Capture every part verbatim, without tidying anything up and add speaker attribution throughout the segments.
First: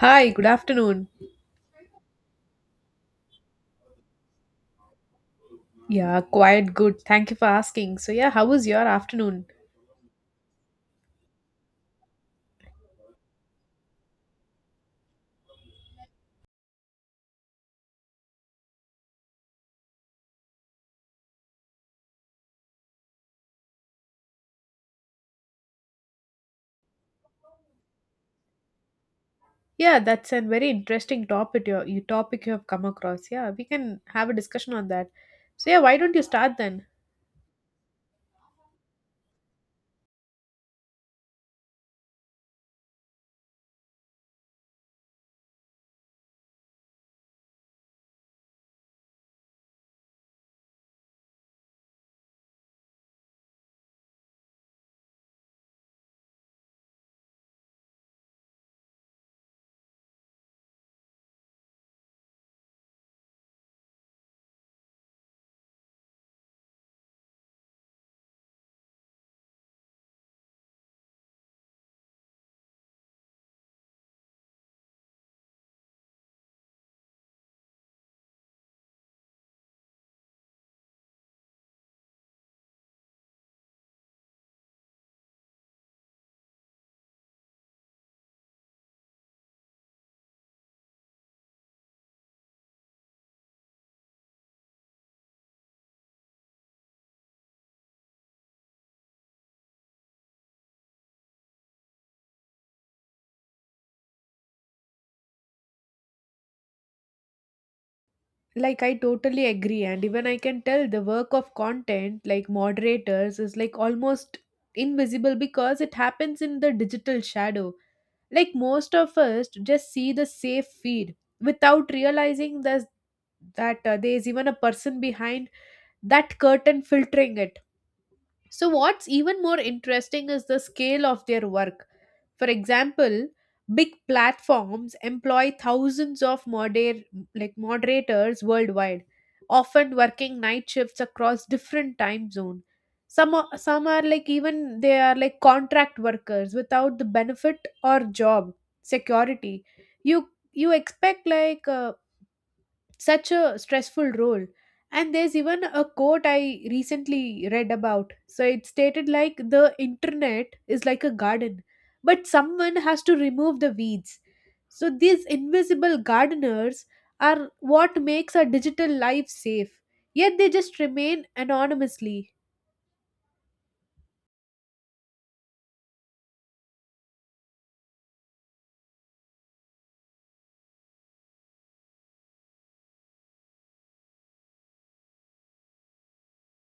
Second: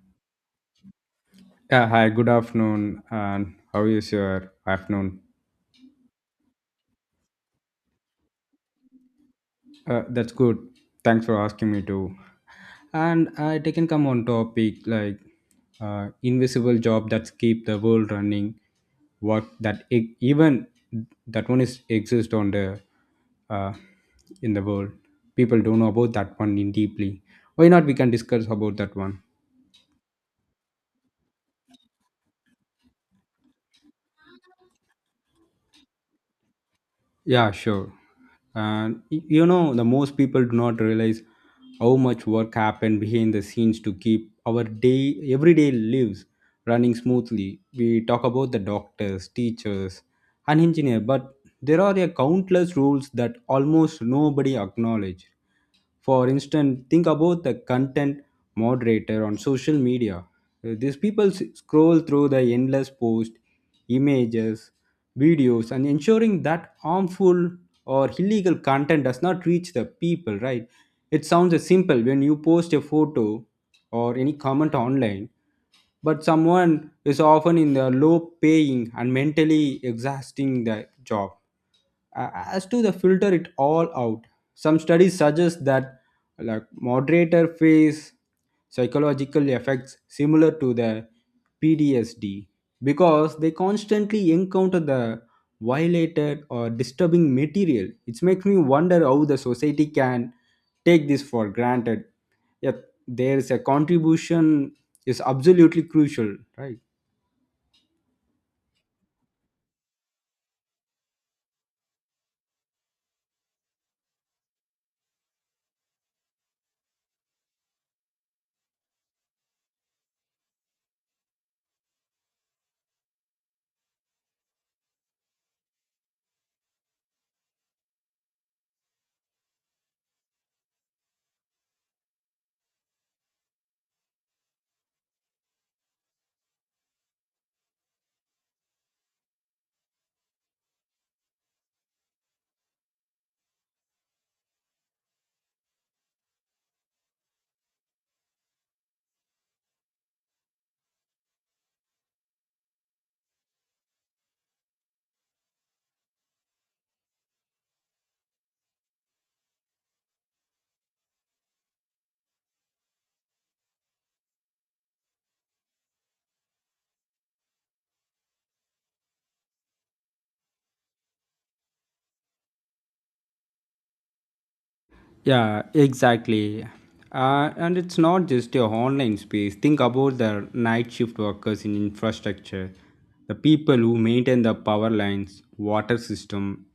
Speaker 1: Hi, good afternoon.
Speaker 2: Yeah, hi, good afternoon. And how is your afternoon?
Speaker 1: Yeah, quite good. Thank you for asking. So yeah, how was your afternoon?
Speaker 2: Uh, that's good. Thanks for asking me too. And I taken come on topic like uh, invisible job that keep the world running. Work that e- even that one is exist on the uh, in the world. People don't know about that one in deeply. Why not? We can discuss about that one.
Speaker 1: Yeah, that's a very interesting topic your you topic you have come across. Yeah, we can have a discussion on that. So yeah, why don't you start then?
Speaker 2: Yeah, sure. And y- you know, the most people do not realize how much work happened behind the scenes to keep our day, everyday lives running smoothly. We talk about the doctors, teachers, and engineer, but there are a countless rules that almost nobody acknowledge. For instance, think about the content moderator on social media. Uh, These people s- scroll through the endless posts, images, videos, and ensuring that harmful or illegal content does not reach the people, right? It sounds simple when you post a photo or any comment online, but someone is often in the low paying and mentally exhausting the job uh, as to the filter it all out. Some studies suggest that like moderator face psychological effects similar to the P T S D because they constantly encounter the violated or disturbing material. It makes me wonder how the society can take this for granted. Yet there is a contribution is absolutely crucial, right?
Speaker 1: like I totally agree, and even I can tell the work of content, like moderators, is like almost invisible because it happens in the digital shadow. Like most of us just see the safe feed without realizing that that uh, there is even a person behind that curtain filtering it. So what's even more interesting is the scale of their work. For example, big platforms employ thousands of moder- like moderators worldwide, often working night shifts across different time zones. Some are, some are like, even they are like contract workers without the benefit or job security. You you expect, like uh, such a stressful role, and there's even a quote I recently read about. So it stated like, the internet is like a garden, but someone has to remove the weeds. So these invisible gardeners are what makes our digital life safe, yet they just remain anonymously.
Speaker 2: Yeah, exactly. Uh, and it's not just your online space. Think about the night shift workers in infrastructure, the people who maintain the power lines, water system,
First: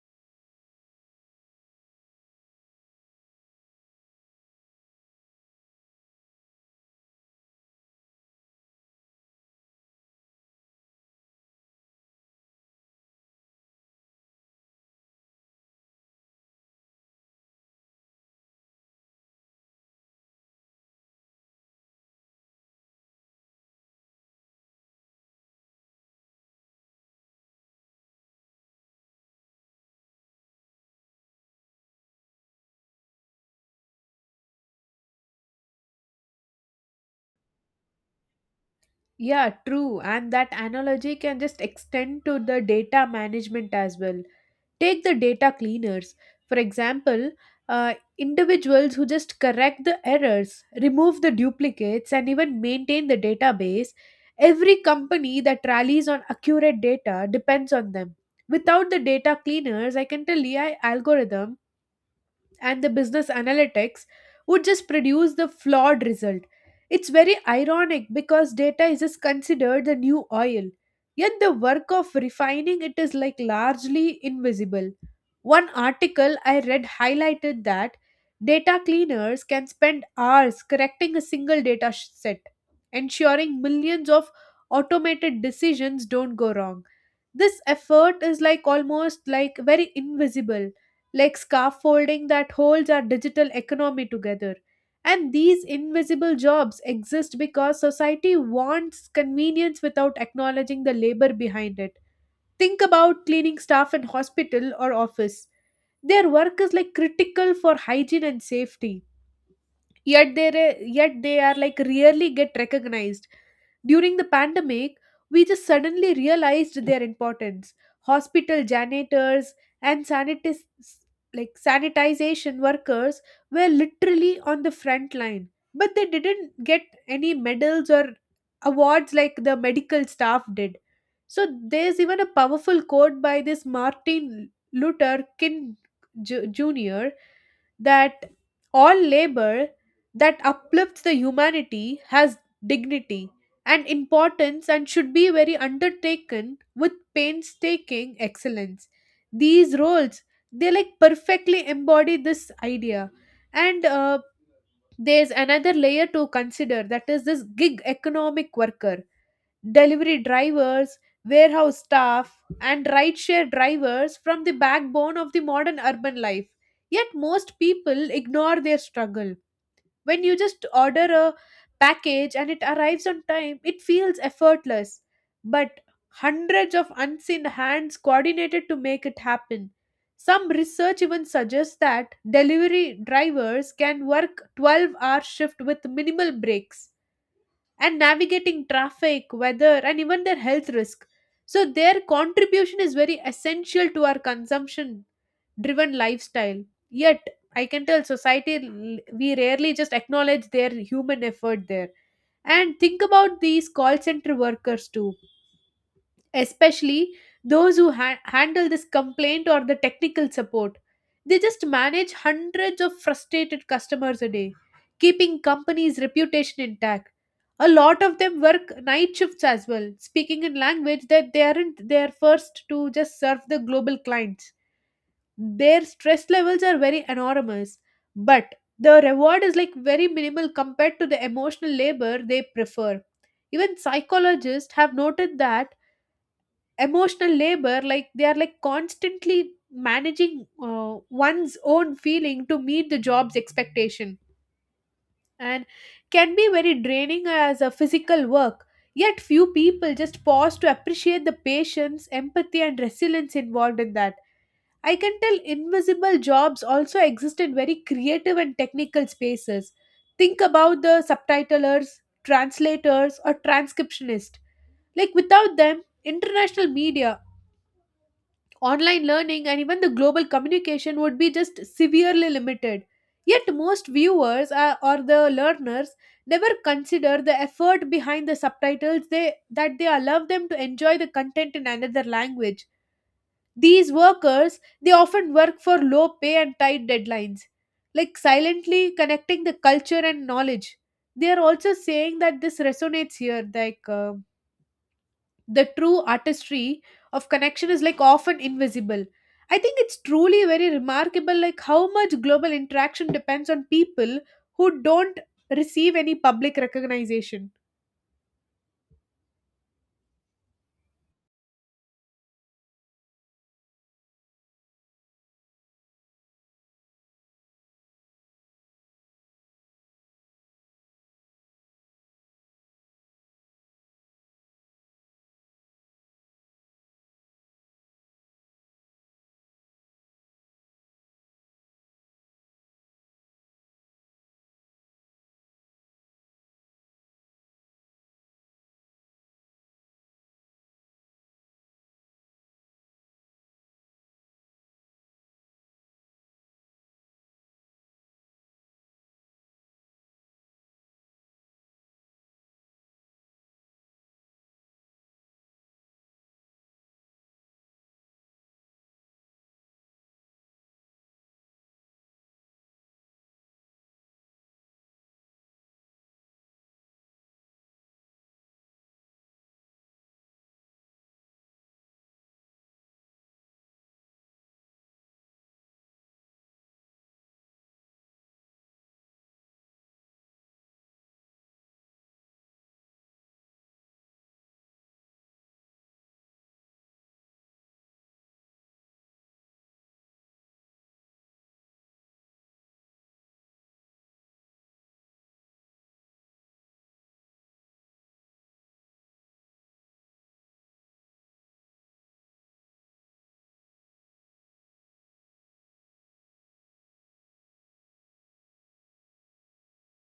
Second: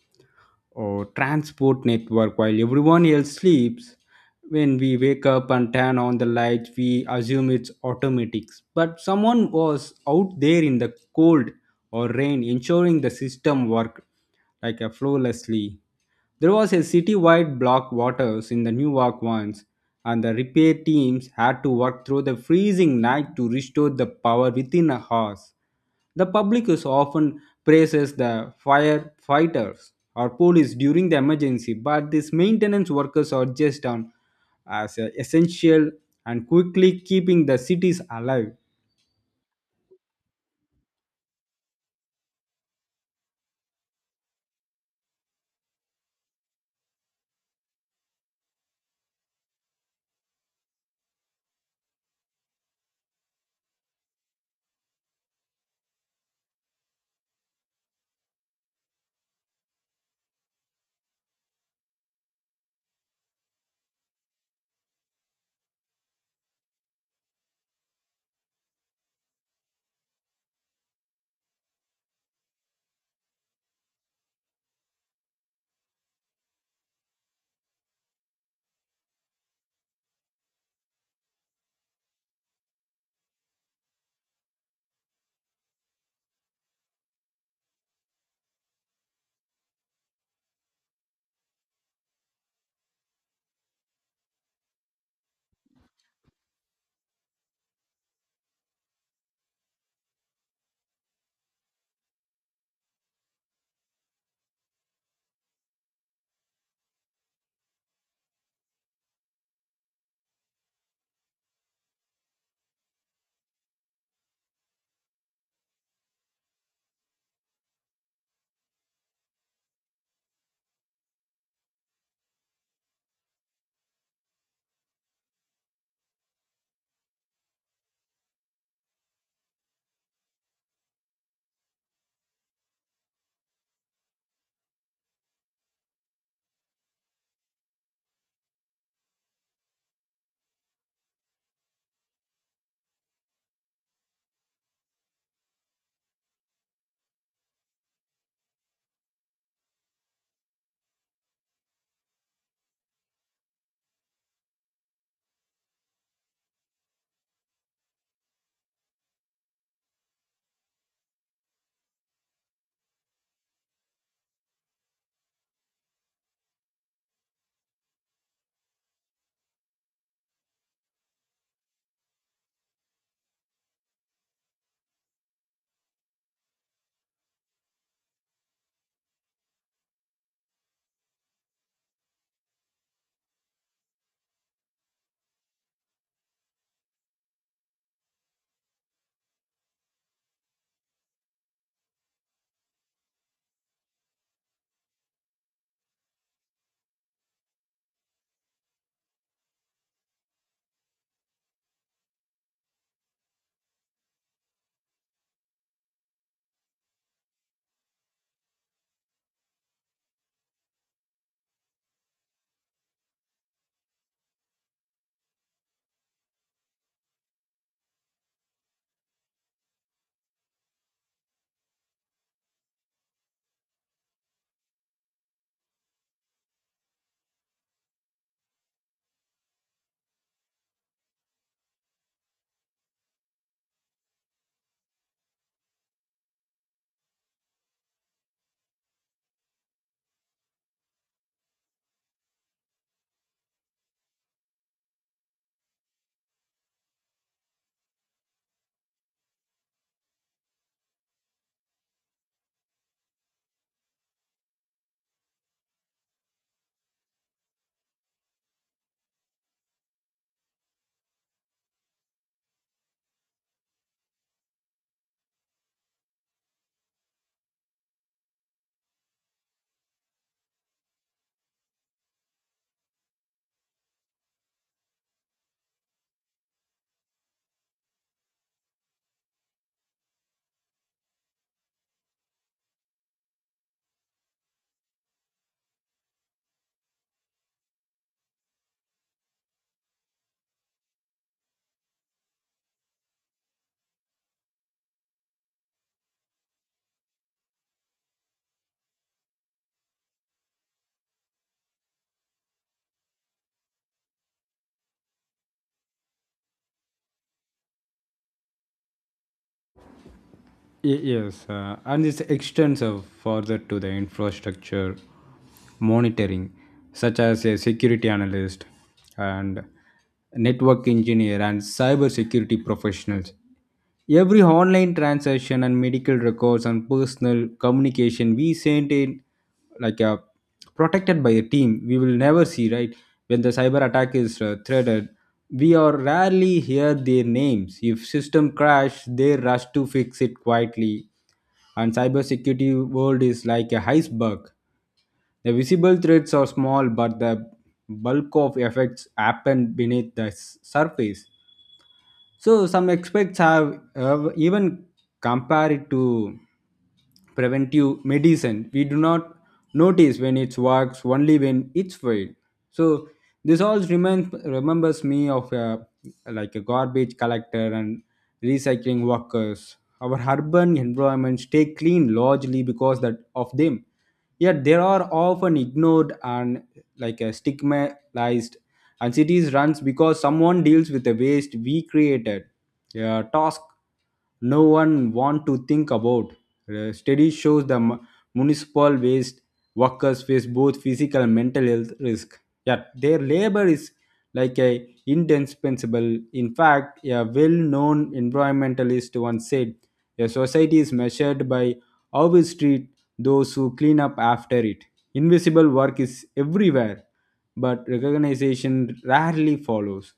Speaker 2: or transport network while everyone else sleeps. When we wake up and turn on the lights, we assume it's automatics. But someone was out there in the cold or rain ensuring the system worked like a flawlessly. There was a city-wide block waters in the Newark once, and the repair teams had to work through the freezing night to restore the power within a house. The public is often praises the firefighters or police during the emergency, but these maintenance workers are just on as uh, essential and quickly keeping the cities alive.
Speaker 1: Yeah, true. And that analogy can just extend to the data management as well. Take the data cleaners, for example. Uh, individuals who just correct the errors, remove the duplicates, and even maintain the database. Every company that rallies on accurate data depends on them. Without the data cleaners, I can tell A I algorithm and the business analytics would just produce the flawed result. It's very ironic because data is just considered the new oil, yet the work of refining it is like largely invisible. One article I read highlighted that data cleaners can spend hours correcting a single data sh- set, ensuring millions of automated decisions don't go wrong. This effort is like almost like very invisible, like scaffolding that holds our digital economy together. And these invisible jobs exist because society wants convenience without acknowledging the labor behind it. Think about cleaning staff in hospital or office. Their work is like critical for hygiene and safety, yet they yet they are like rarely get recognized. During the pandemic, we just suddenly realized their importance. Hospital janitors and sanitis like sanitization workers were literally on the front line, but they didn't get any medals or awards like the medical staff did. So there's even a powerful quote by this Martin Luther King Ju- jr that all labor that uplifts the humanity has dignity and importance, and should be very undertaken with painstaking excellence. These roles, they like perfectly embody this idea. And uh, there's another layer to consider, that is this gig economic worker: delivery drivers, warehouse staff, and rideshare drivers from the backbone of the modern urban life. Yet most people ignore their struggle. When you just order a package and it arrives on time, it feels effortless. But hundreds of unseen hands coordinated to make it happen. Some research even suggests that delivery drivers can work twelve hour shift with minimal breaks, and navigating traffic, weather, and even their health risk. So, their contribution is very essential to our consumption driven lifestyle. Yet, I can tell society, l- we rarely just acknowledge their human effort there. And think about these call center workers too, especially those who ha- handle this complaint or the technical support. They just manage hundreds of frustrated customers a day, keeping company's reputation intact. A lot of them work night shifts as well, speaking in language that they aren't there first to just serve the global clients. Their stress levels are very enormous, but the reward is like very minimal compared to the emotional labor they prefer. Even psychologists have noted that emotional labor, like they are like constantly managing uh, one's own feeling to meet the job's expectation, and can be very draining as a physical work. Yet few people just pause to appreciate the patience, empathy and resilience involved in that. I can tell invisible jobs also exist in very creative and technical spaces. Think about the subtitlers, translators or transcriptionists. Like without them, international media, online learning and even the global communication would be just severely limited. Yet, most viewers uh, or the learners never consider the effort behind the subtitles they, that they allow them to enjoy the content in another language. These workers, they often work for low pay and tight deadlines, like silently connecting the culture and knowledge. They are also saying that this resonates here, like uh, the true artistry of connection is like often invisible. I think it's truly very remarkable, like how much global interaction depends on people who don't receive any public recognition.
Speaker 2: Y- Yes, uh, and it's extensive further to the infrastructure monitoring, such as a security analyst and network engineer and cybersecurity professionals. Every online transaction and medical records and personal communication we sent in like a protected by a team we will never see, right? When the cyber attack is uh, threatened, we are rarely hear their names. If system crash, they rush to fix it quietly. And cybersecurity world is like a iceberg. The visible threats are small, but the bulk of effects happen beneath the s- surface. So some experts have have even compared it to preventive medicine. We do not notice when it works, only when it's failed. So this all reminds remembers me of a, like a garbage collector and recycling workers. Our urban environments stay clean largely because that of them, yet they are often ignored and like uh, stigmatized. And cities runs because someone deals with the waste we created, a task no one want to think about. A study shows the mu- municipal waste workers face both physical and mental health risk, yet their labor is like a indispensable. In fact, a well-known environmentalist once said a society is measured by how we treat those who clean up after it. Invisible work is everywhere, but recognition rarely follows.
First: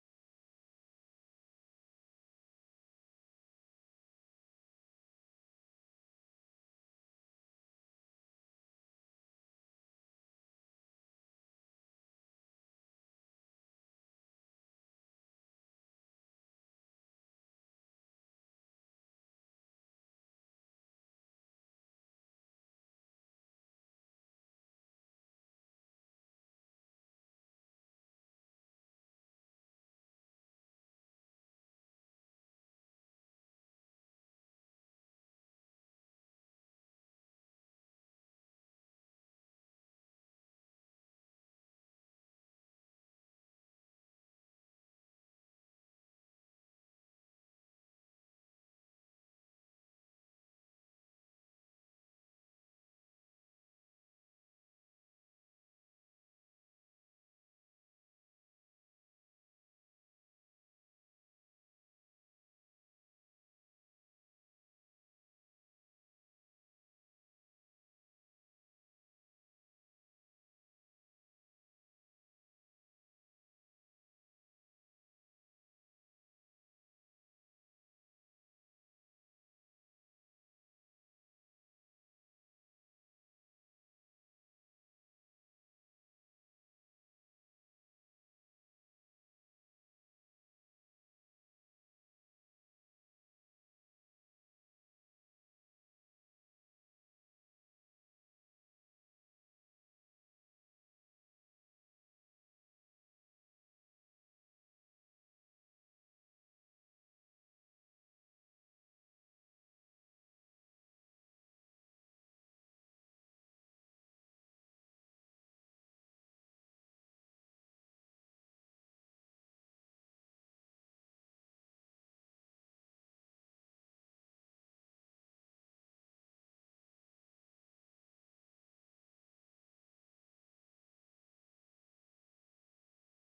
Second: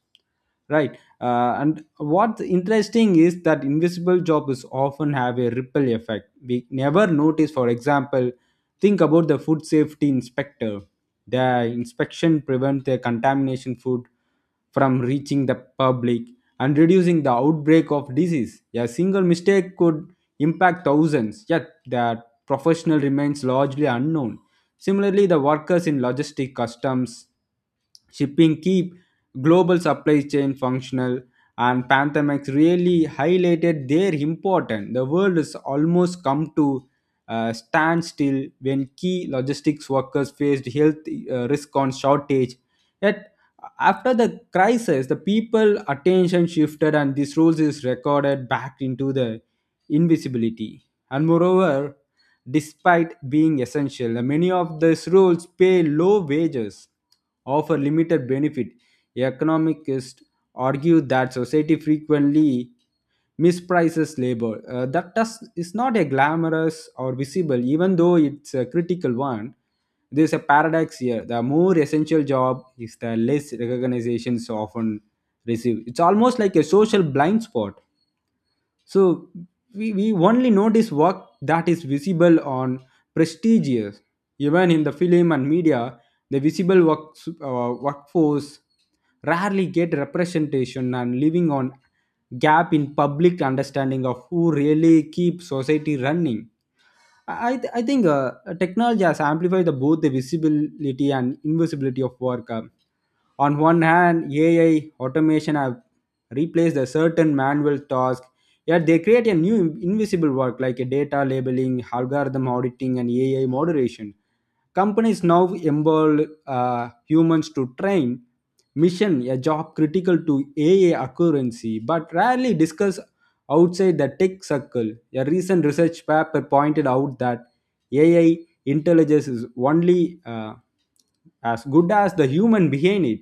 Speaker 2: Right. Uh, and what's interesting is that invisible jobs often have a ripple effect we never notice. For example, think about the food safety inspector. The inspection prevents the contamination food from reaching the public and reducing the outbreak of disease. A single mistake could impact thousands, yet the professional remains largely unknown. Similarly, the workers in logistic customs shipping keep global supply chain functional, and pandemics really highlighted their importance. The world has almost come to uh, standstill when key logistics workers faced health uh, risk on shortage. Yet, after the crisis, the people attention shifted, and these rules is recorded back into the invisibility. And moreover, despite being essential, many of these roles pay low wages, offer limited benefit. Economists argue that society frequently misprices labor. Uh, that does, is not a glamorous or visible, even though it's a critical one. There's a paradox here. The more essential job is, the less recognitions often receive. It's almost like a social blind spot. So we, we only notice work that is visible on prestigious. Even in the film and media, the visible work, uh, workforce rarely get representation and living on gap in public understanding of who really keeps society running. I, I think uh, technology has amplified the, both the visibility and invisibility of work. Uh, on one hand, A I automation have replaced a certain manual task, yet they create a new invisible work like a data labeling, algorithm auditing, and A I moderation. Companies now involve uh, humans to train mission a job critical to A I accuracy, but rarely discuss outside the tech circle. A recent research paper pointed out that A I intelligence is only uh, as good as the human behind it.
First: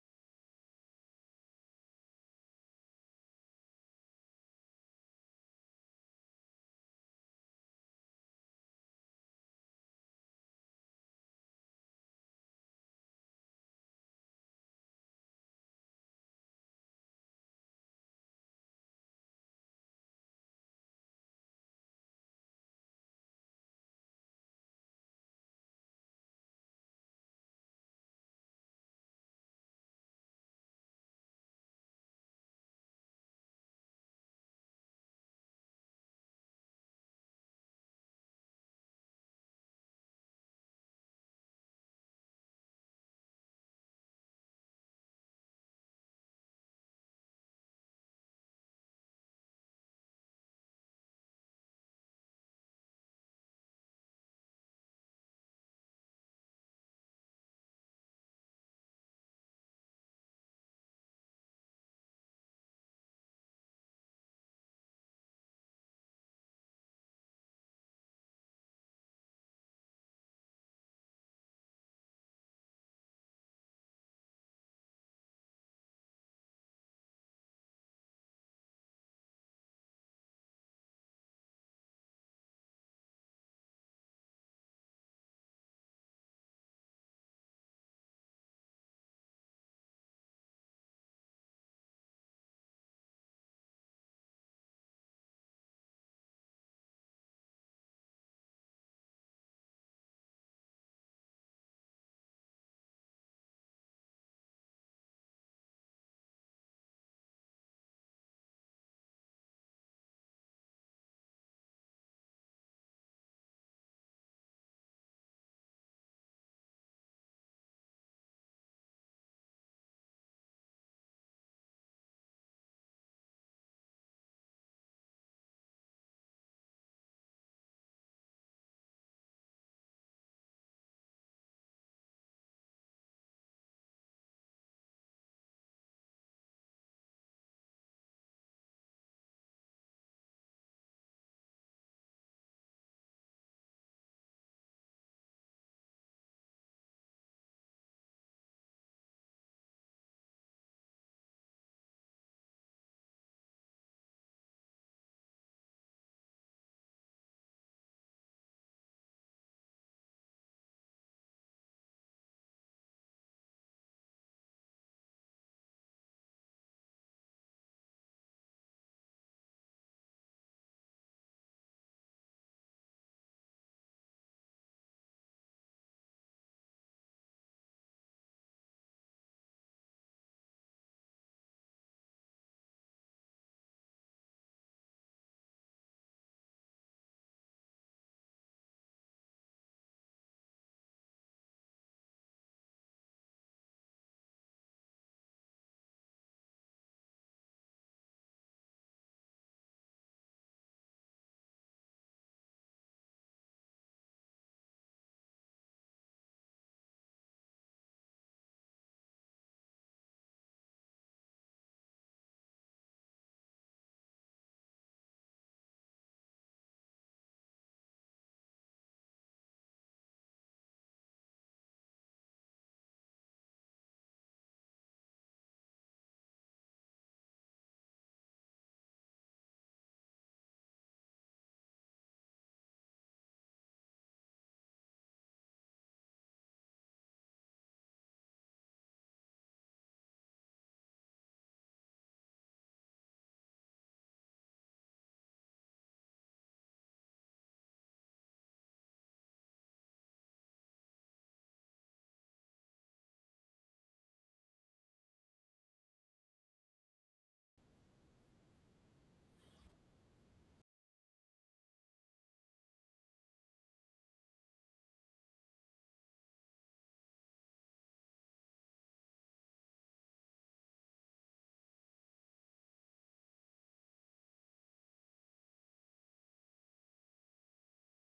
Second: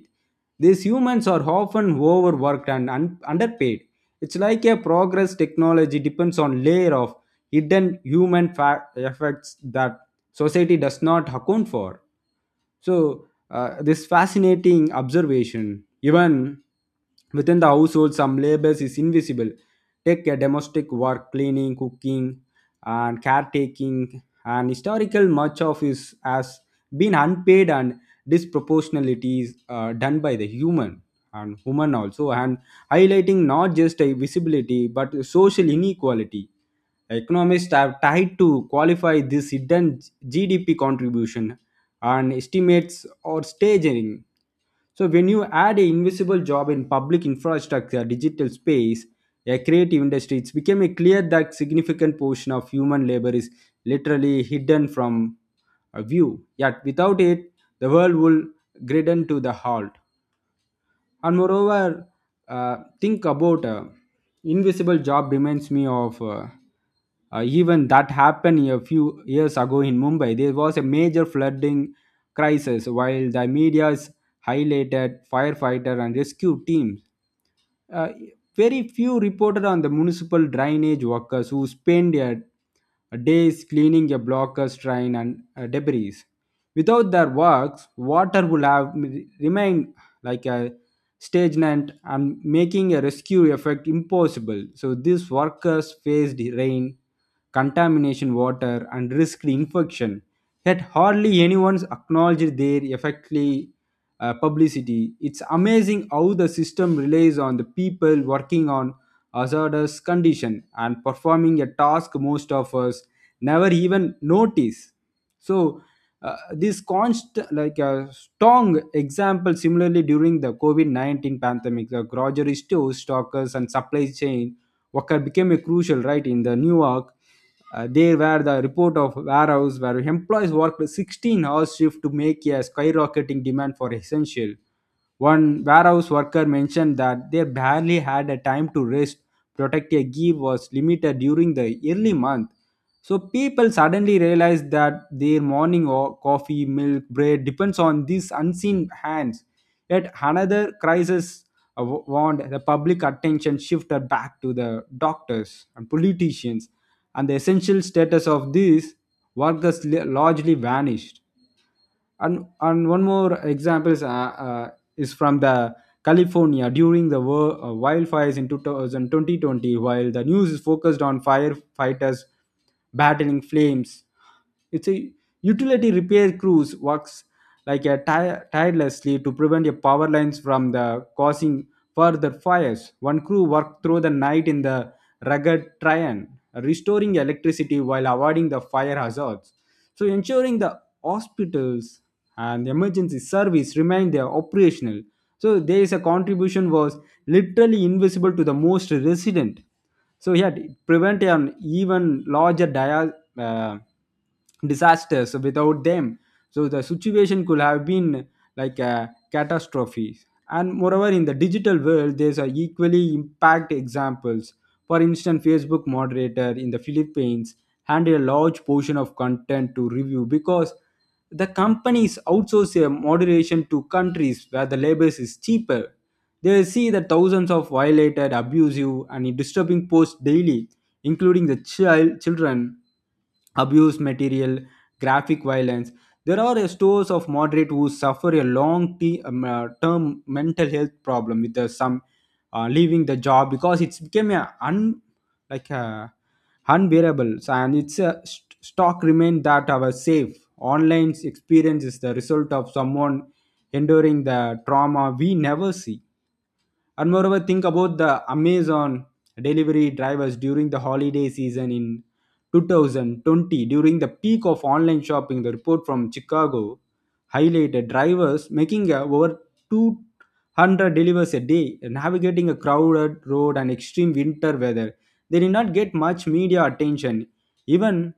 Speaker 2: These humans are often overworked and un- underpaid. It's like a progress technology depends on layer of hidden human fa- effects that society does not account for. So, uh, this fascinating observation, even within the household, some labors is invisible. Take a domestic work, cleaning, cooking, and caretaking, and historical much of is has been unpaid and disproportionalities uh, done by the human and women also and highlighting not just a visibility but social inequality. Economists have tried to qualify this hidden G D P contribution, and estimates or staggering. So when you add an invisible job in public infrastructure, digital space, a creative industry, it's becoming clear that significant portion of human labor is literally hidden from a view. Yet without it, the world will grind to the halt. And moreover, uh, think about uh, invisible job reminds me of uh, uh, even that happened a few years ago in Mumbai. There was a major flooding crisis while the media is highlighted firefighter and rescue teams. uh, Very few reported on the municipal drainage workers who spend a, a days cleaning a blockers, train, and uh, debris. Without their works, water would have m- remained like a stagnant and making a rescue effect impossible. So these workers faced rain, contamination water, and risked infection. Yet hardly anyone's acknowledged their effectively uh, publicity. It's amazing how the system relies on the people working on hazardous condition and performing a task most of us never even notice. So uh, this constant like a strong example. Similarly, during the covid nineteen pandemic, the grocery stores stockers and supply chain worker became a crucial right in the New York. Uh, there were the report of warehouse where employees worked sixteen hours shift to make a skyrocketing demand for essential. One warehouse worker mentioned that they barely had a time to rest. Protect a give was limited during the early month. So people suddenly realized that their morning or coffee, milk, bread depends on these unseen hands. Yet another crisis uh, wa- want the public attention shifted back to the doctors and politicians, and the essential status of these workers li- largely vanished. And and one more example is, uh, uh, is from the california during the wor- uh, wildfires in two thousand two thousand twenty. While the news is focused on firefighters battling flames, it's a utility repair crews works like a ti- tirelessly to prevent your power lines from the causing further fires. One crew worked through the night in the rugged terrain, restoring electricity while avoiding the fire hazards. So ensuring the hospitals and the emergency service remained there operational. So there is a contribution was literally invisible to the most resident. So yet prevent an even larger dia- uh, disasters without them. So the situation could have been like a catastrophe. And moreover, in the digital world, there's a equally impact examples. For instance, facebook moderator in the philippines handle a large portion of content to review because the companies outsource their moderation to countries where the labor is cheaper. They see the thousands of violated abusive and disturbing posts daily, including the child children abuse material, graphic violence. There are a stores of moderate who suffer a long te- um, uh, term mental health problem, with uh, some uh, leaving the job because it's became a un like a unbearable. So, and it's a st- stock remain that our safe online experience is the result of someone enduring the trauma we never see. And moreover, think about the Amazon delivery drivers during the holiday season in two thousand twenty, during the peak of online shopping. The report from Chicago highlighted drivers making uh, over two hundred delivers a day, navigating a crowded road and extreme winter weather. They did not get much media attention, even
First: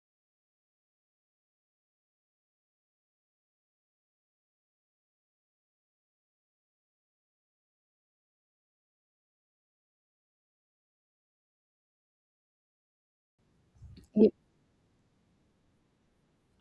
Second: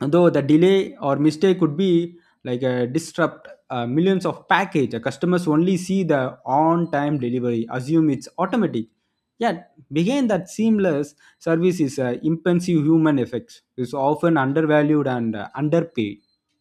Speaker 2: though the delay or mistake could be like a disrupt uh, millions of package. Uh, customers only see the on time delivery assume it's automatic, yet behind that seamless service is uh, impensive human effects is often undervalued and uh, underpaid.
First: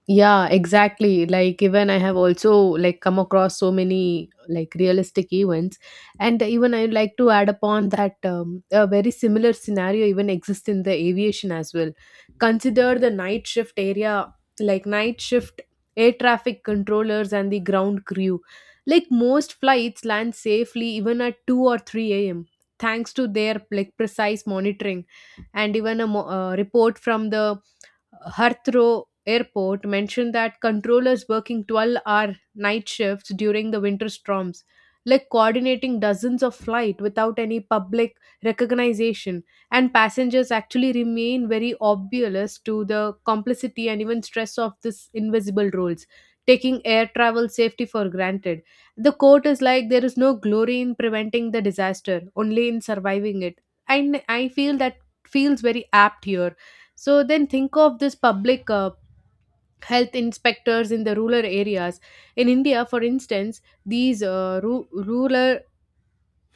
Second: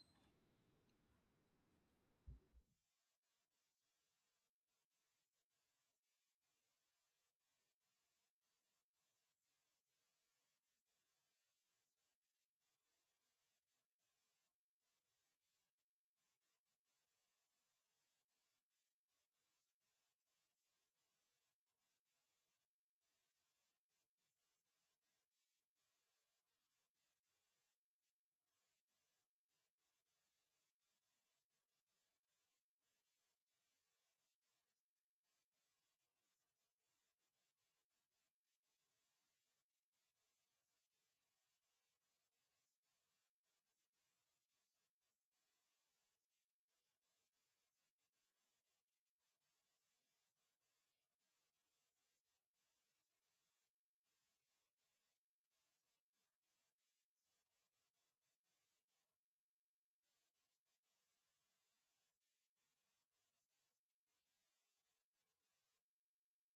Speaker 1: Yeah, exactly. Like, even I have also like come across so many like realistic events, and even I would like to add upon that um, a very similar scenario even exists in the aviation as well. Consider the night shift area, like night shift air traffic controllers and the ground crew. Like most flights land safely even at two or three a m thanks to their like precise monitoring, and even a mo- uh, report from the Heathrow Airport mentioned that controllers working twelve-hour night shifts during the winter storms, like coordinating dozens of flights without any public recognition, and passengers actually remain very oblivious to the complicity and even stress of this invisible roles, taking air travel safety for granted. The quote is like, there is no glory in preventing the disaster, only in surviving it. And I feel that feels very apt here. So then think of this public uh, health inspectors in the rural areas. In India, for instance, these uh, ru- rural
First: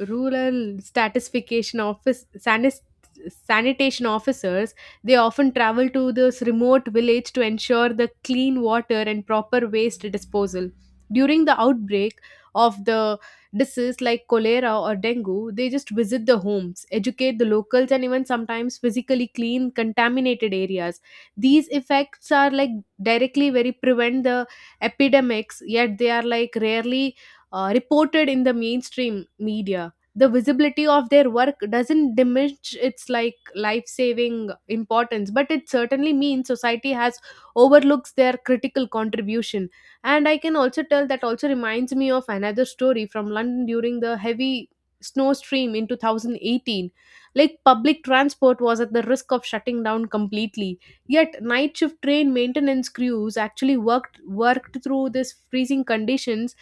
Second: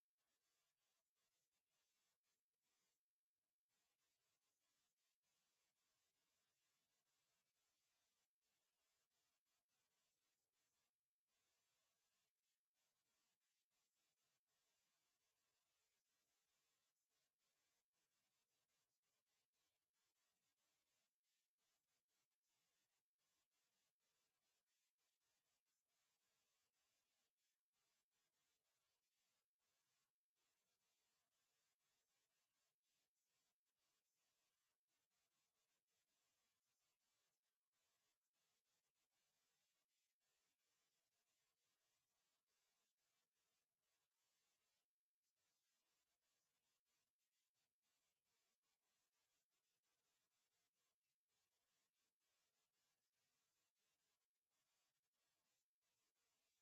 Speaker 1: rural statistification office sanis- sanitation officers, they often travel to this remote village to ensure the clean water and proper waste disposal. During the outbreak of the disease like cholera or dengue, they just visit the homes, educate the locals, and even sometimes physically clean contaminated areas. These effects are like directly very prevent the epidemics, yet they are like rarely uh, reported in the mainstream media. The visibility of their work doesn't diminish its like life saving importance, but it certainly means society has overlooks their critical contribution. And I can also tell that also reminds me of another story from London during the heavy snowstorm in two thousand eighteen. Like public transport was at the risk of shutting down completely, yet night shift train maintenance crews actually worked worked through this freezing conditions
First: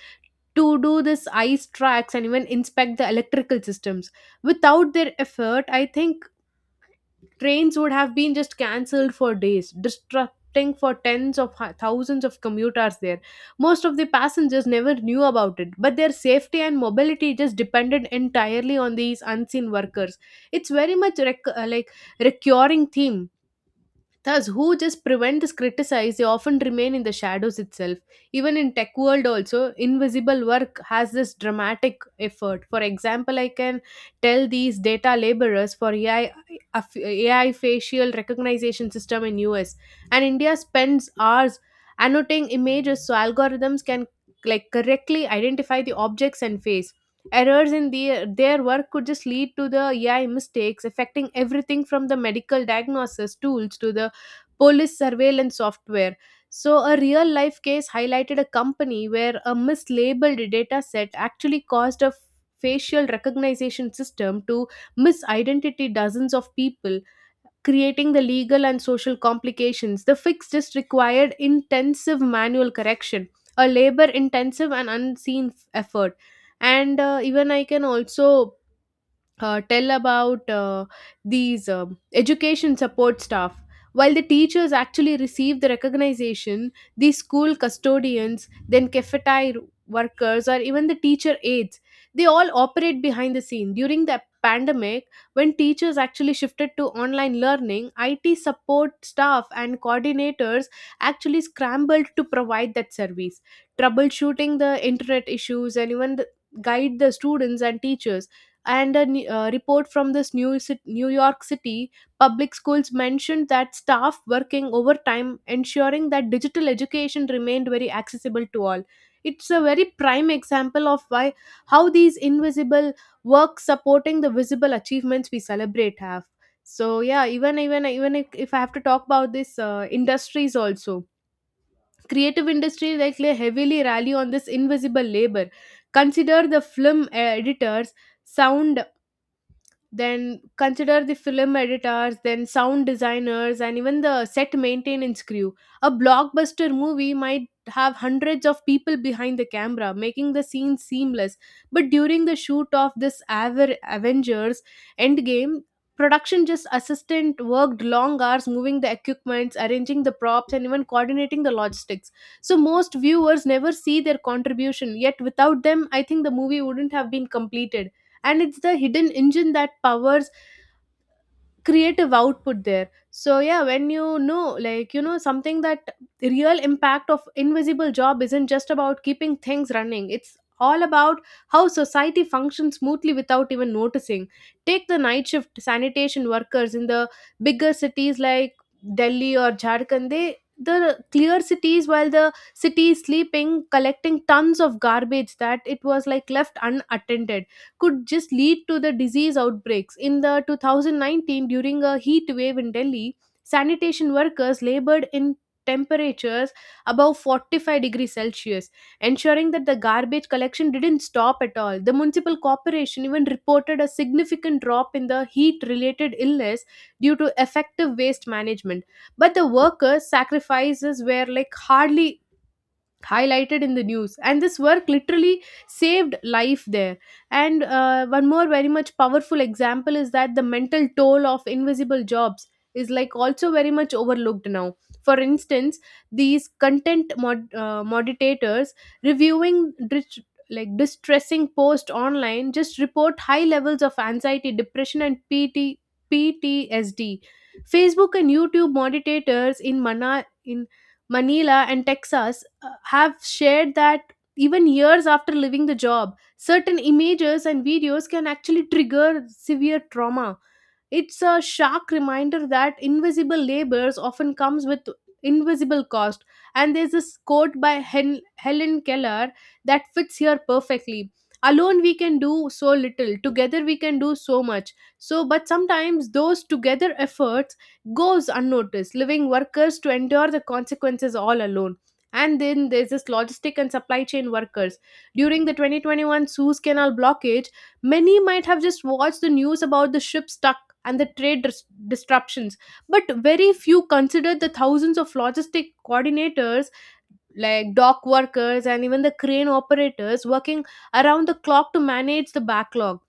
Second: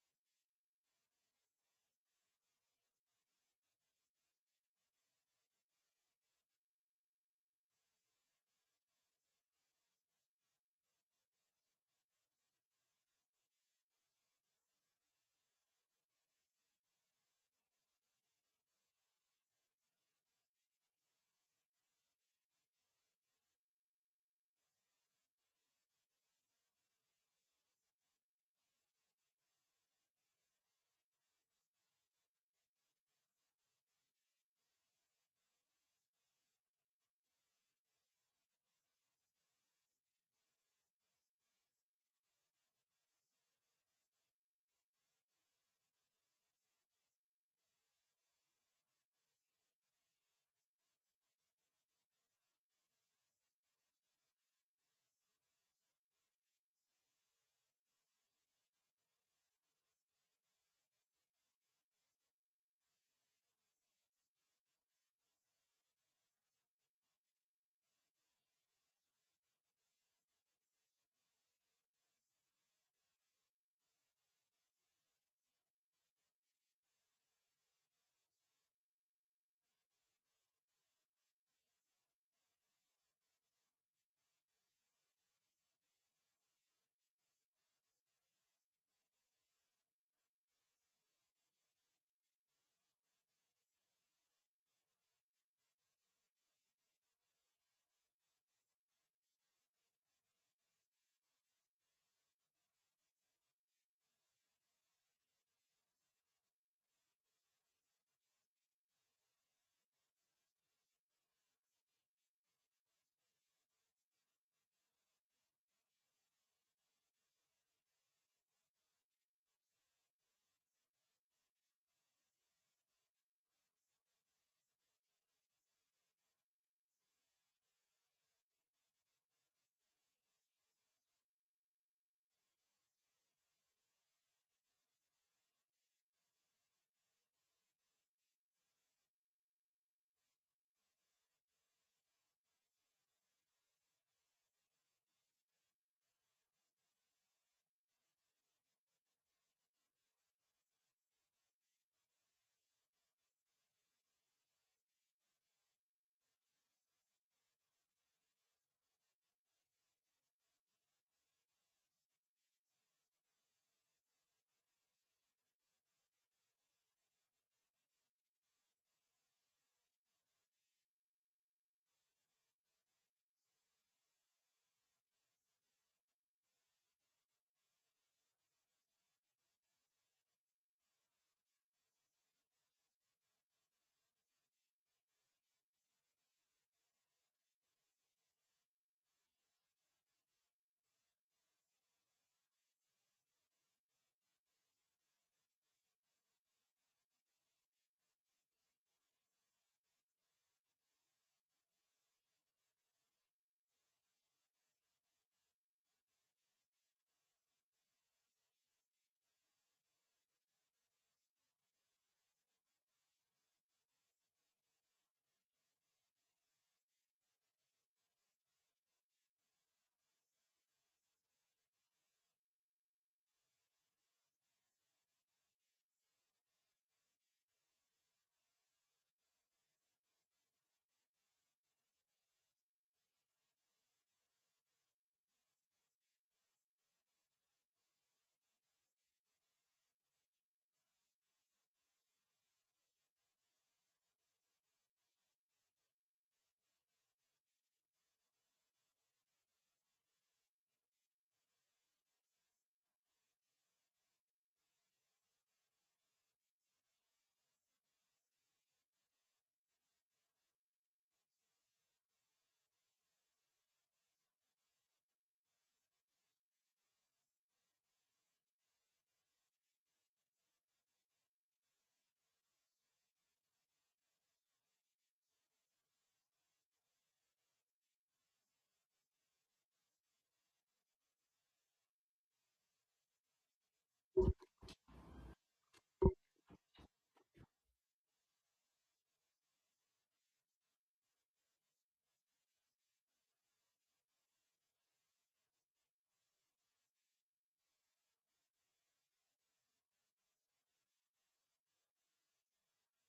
Speaker 1: to do this ice tracks and even inspect the electrical systems. Without their effort, I think trains would have been just cancelled for days, disrupting for tens of hu- thousands of commuters there. Most of the passengers never knew about it, but their safety and mobility just depended entirely on these unseen workers. It's very much rec- uh, like recurring theme. Thus, who just prevent this criticize, they often remain in the shadows itself. Even in tech world also, invisible work has this dramatic effort. For example, I can tell these data laborers for A I, aff- A I facial recognition system in U S and India spends hours annotating images so algorithms can like correctly identify the objects and face. Errors in the, their work could just lead to the A I mistakes affecting everything from the medical diagnosis tools to the police surveillance software. So, a real life case highlighted a company where a mislabeled data set actually caused a facial recognition system to misidentify dozens of people, creating the legal and social complications. The fix just required intensive manual correction, a labor intensive and unseen f- effort. And uh, even I can also uh, tell about uh, these um education support staff. While the teachers actually receive the recognition, the school custodians, then cafeteria workers, or even the teacher aides, they all operate behind the scene. During the pandemic, when teachers actually shifted to online learning, I T support staff and coordinators actually scrambled to provide that service, troubleshooting the internet issues and even the, guide the students and teachers and a ne- uh, report from this new, Ci- new york city public schools mentioned that staff working overtime ensuring that digital education remained very accessible to all. It's a very prime example of why how these invisible work supporting the visible achievements we celebrate have. So yeah, even even even if, if I have to talk about this uh, industries also, creative industry, like they heavily rally on this invisible labor. Consider the film uh, editors sound then consider the film editors, then sound designers and even the set maintenance crew. A blockbuster movie might have hundreds of people behind the camera making the scene seamless. But during the shoot of this Aver- avengers endgame production, just assistant worked long hours moving the equipments, arranging the props, and even coordinating the logistics. So most viewers never see their contribution, yet without them I think the movie wouldn't have been completed, and it's the hidden engine that powers creative output there. So yeah, when you know like you know something that the real impact of invisible job isn't just about keeping things running, it's all about how society functions smoothly without even noticing. Take the night shift sanitation workers in the bigger cities like delhi or jharkhand, they the clear cities while the city is sleeping, collecting tons of garbage that it was like left unattended, could just lead to the disease outbreaks. In the two thousand nineteen, during a heat wave in Delhi, sanitation workers labored in temperatures above forty-five degrees Celsius, ensuring that the garbage collection didn't stop at all. The municipal corporation even reported a significant drop in the heat related illness due to effective waste management. But the workers' sacrifices were like hardly highlighted in the news, and this work literally saved life there. And uh, one more very much powerful example is that the mental toll of invisible jobs is like also very much overlooked now. For instance, these content mod- uh, moderators reviewing dis- like distressing post online just report high levels of anxiety, depression, and P T- ptsd. Facebook and youtube moderators in mana in manila and texas uh, have shared that even years after leaving the job, certain images and videos can actually trigger severe trauma. It's a stark reminder that invisible labors often comes with invisible cost. And there's this quote by Hen- Helen Keller that fits here perfectly. Alone we can do so little, together we can do so much. So but sometimes those together efforts goes unnoticed, leaving workers to endure the consequences all alone. And then there's this logistic and supply chain workers. During the twenty twenty-one Suez Canal blockage, many might have just watched the news about the ship stuck and the trade dis- disruptions, but very few consider the thousands of logistic coordinators like dock workers and even the crane operators working around the clock to manage the backlog.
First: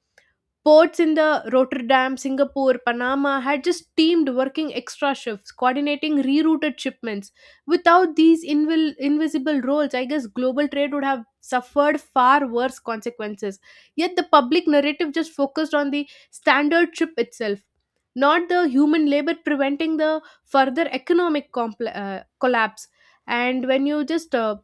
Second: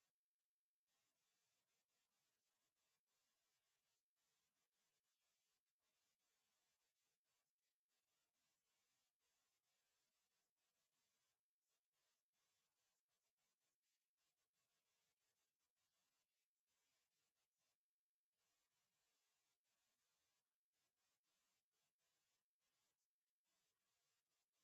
Speaker 1: Ports in the Rotterdam, Singapore, Panama had just teamed working extra shifts, coordinating rerouted shipments. Without these invil- invisible roles, I guess global trade would have suffered far worse consequences. Yet the public narrative just focused on the standard ship itself, not the human labor preventing the further economic compl- uh, collapse. And when you just uh,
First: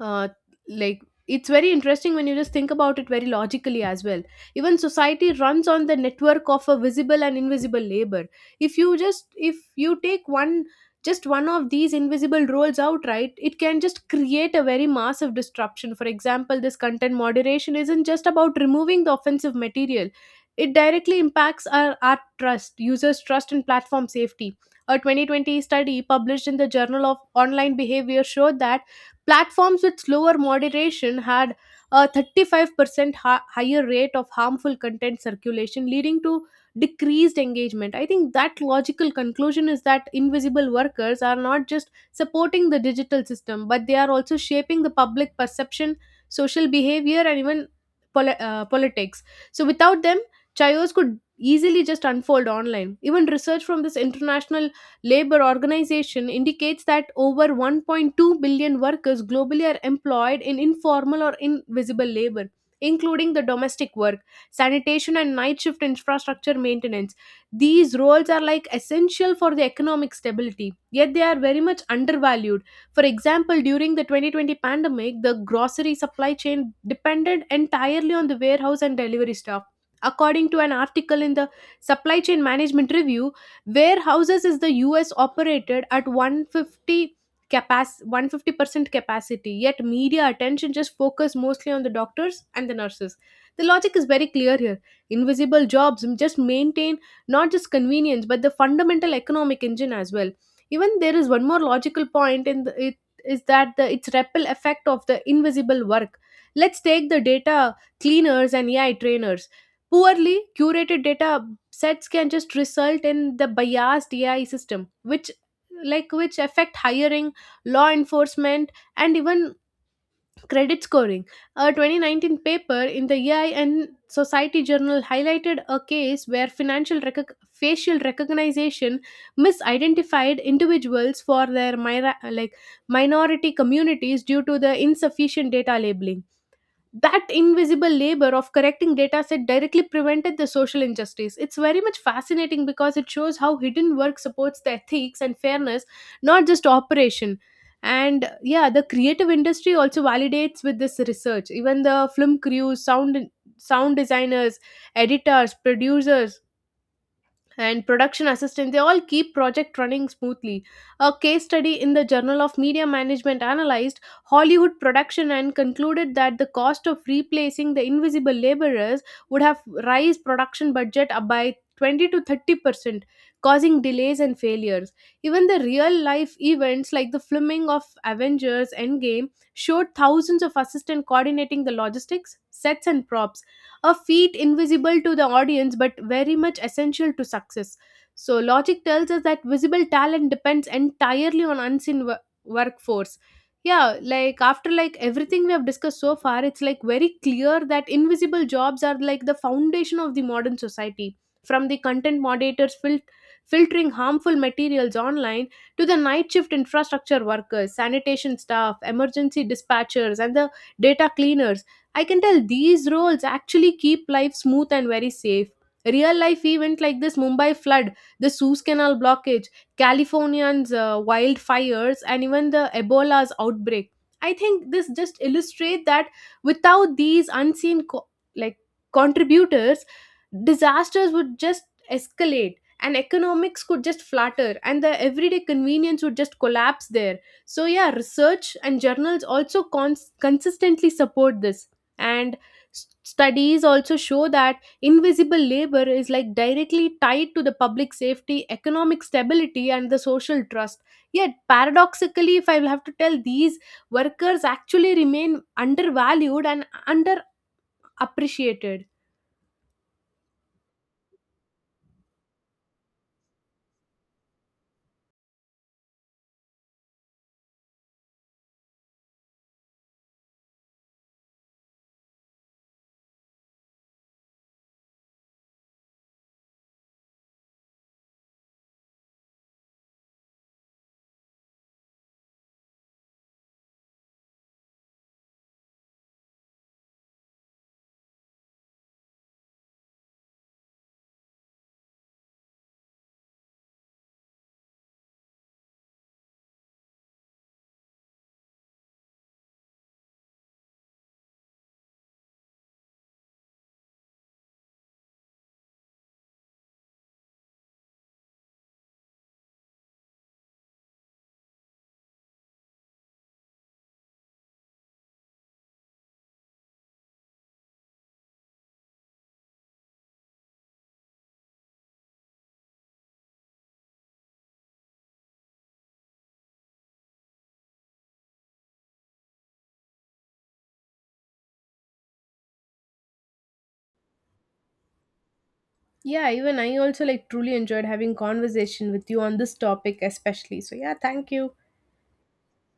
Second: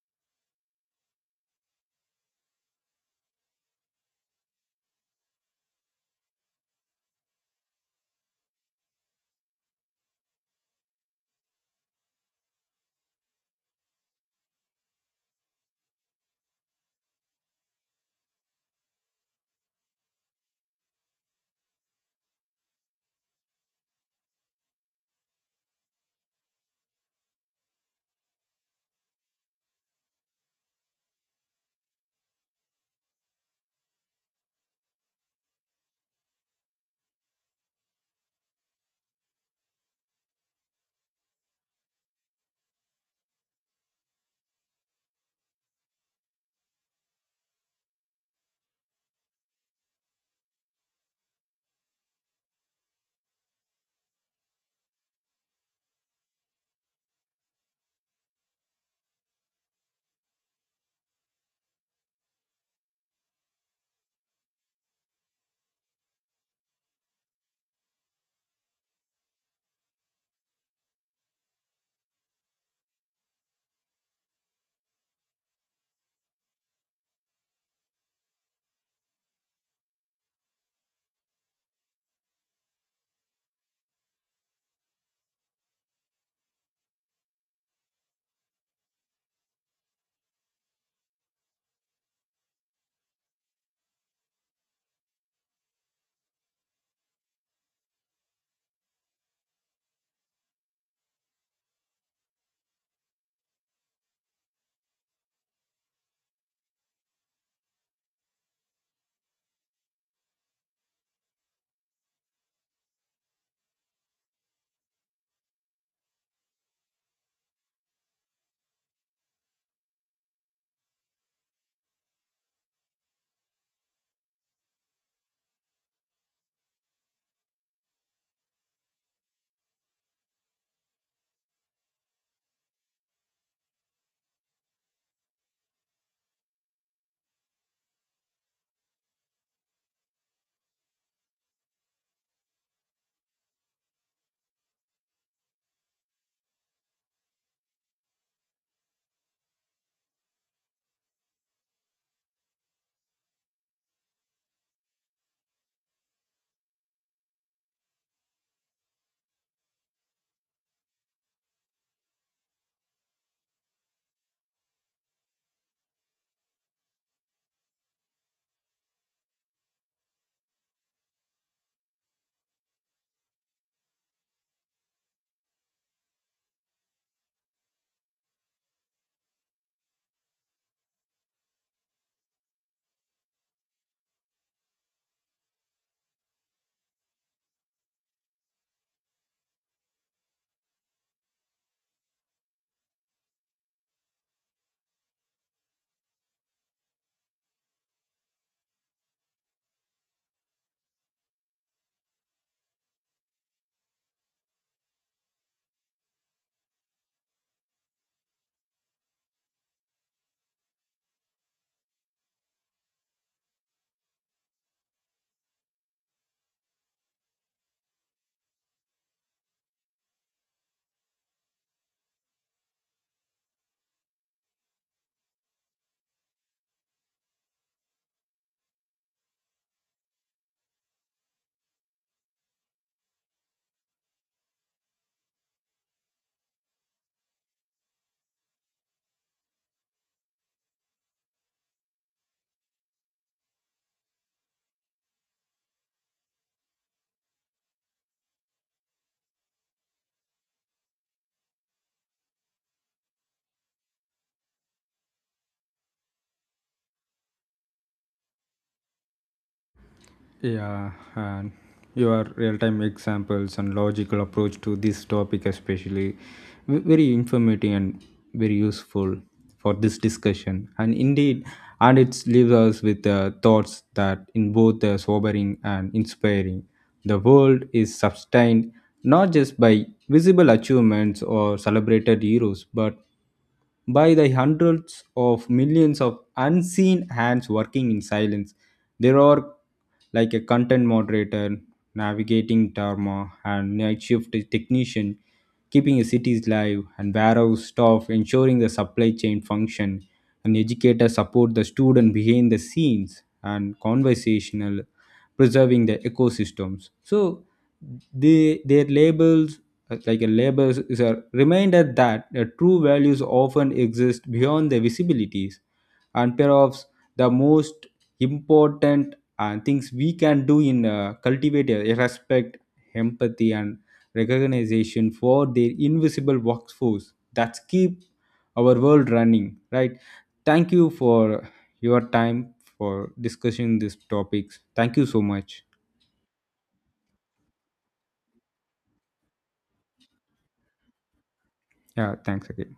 Speaker 1: uh, like it's very interesting when you just think about it very logically as well. Even society runs on the network of a visible and invisible labor. If you just if you take one just one of these invisible roles out, right, it can just create a very massive disruption. For example, this content moderation isn't just about removing the offensive material, it directly impacts our, our trust, users trust and platform safety. A twenty twenty study published in the journal of online behavior showed that platforms with slower moderation had a thirty-five percent ha- higher rate of harmful content circulation, leading to decreased engagement. I think that logical conclusion is that invisible workers are not just supporting the digital system, but they are also shaping the public perception, social behavior, and even poli- uh, politics. So without them, chaos could easily just unfold online. Even research from this international Labor Organization indicates that over one point two billion workers globally are employed in informal or invisible labor, including the domestic work, sanitation, and night shift infrastructure maintenance. These roles are like essential for the economic stability, yet they are very much undervalued. For example, during the twenty twenty pandemic, the grocery supply chain depended entirely on the warehouse and delivery staff. According to an article in the Supply Chain Management Review, warehouses is the US operated at one hundred fifty capac one hundred fifty percent capacity, yet media attention just focus mostly on the doctors and the nurses. The logic is very clear here. Invisible jobs just maintain not just convenience but the fundamental economic engine as well. Even there is one more logical point in the, it is that the its ripple effect of the invisible work. Let's take the data cleaners and AI trainers. Poorly curated data sets can just result in the biased A I system, which like which affect hiring, law enforcement, and even credit scoring. A twenty nineteen paper in the A I and Society Journal highlighted a case where financial recog- facial recognition misidentified individuals for their mira- like minority communities due to the insufficient data labeling. That invisible labor of correcting data set directly prevented the social injustice. It's very much fascinating because it shows how hidden work supports the ethics and fairness, not just operation. And yeah, the creative industry also validates with this research. Even the film crews, sound sound designers, editors, producers, and production assistants, they all keep project running smoothly. A case study in the journal of media management analyzed hollywood production and concluded that the cost of replacing the invisible laborers would have raised production budget up by twenty to thirty percent, causing delays and failures. Even the real life events like the filming of avengers endgame showed thousands of assistants coordinating the logistics, sets and props, a feat invisible to the audience but very much essential to success. So, logic tells us that visible talent depends entirely on unseen wo- workforce. Yeah, like after like everything we have discussed so far, it's like very clear that invisible jobs are like the foundation of the modern society. From the content moderators fil- filtering harmful materials online to the night shift infrastructure workers, sanitation staff, emergency dispatchers, and the data cleaners, I can tell these roles actually keep life smooth and very safe. Real life event like this Mumbai flood, the Suez Canal blockage, Californians uh, wildfires, and even the Ebola's outbreak. I think this just illustrate that without these unseen co- like contributors, disasters would just escalate and economics could just flutter and the everyday convenience would just collapse there. So yeah, research and journals also cons- consistently support this. And s- studies also show that invisible labor is like directly tied to the public safety, economic stability and the social trust. Yet paradoxically, if I will have to tell, these workers actually remain undervalued and underappreciated.
Speaker 2: Yeah, and your real time examples and logical approach to this topic, especially, v- very informative and very useful for this discussion. And indeed, and it leaves us with uh, thoughts that in both uh, sobering and inspiring. The world is sustained not just by visible achievements or celebrated heroes, but by the hundreds of millions of unseen hands working in silence. There are like a content moderator, navigating Dharma, and night shift technician, keeping the cities live, and warehouse staff ensuring the supply chain function, and educator support the student behind the scenes, and conversational preserving the ecosystems. So the their labels, uh, like a labels is a reminder that the true values often exist beyond the visibilities and pair of the most important uh, things we can do in uh, cultivate a respect, empathy, and recognition for their invisible workforce that keep our world running, right? Thank you for your time for discussing these topics. Thank you so much.
Speaker 1: Yeah, even I also like truly enjoyed having conversation with you on this topic especially. So yeah, thank you.
Speaker 2: Yeah, thanks again.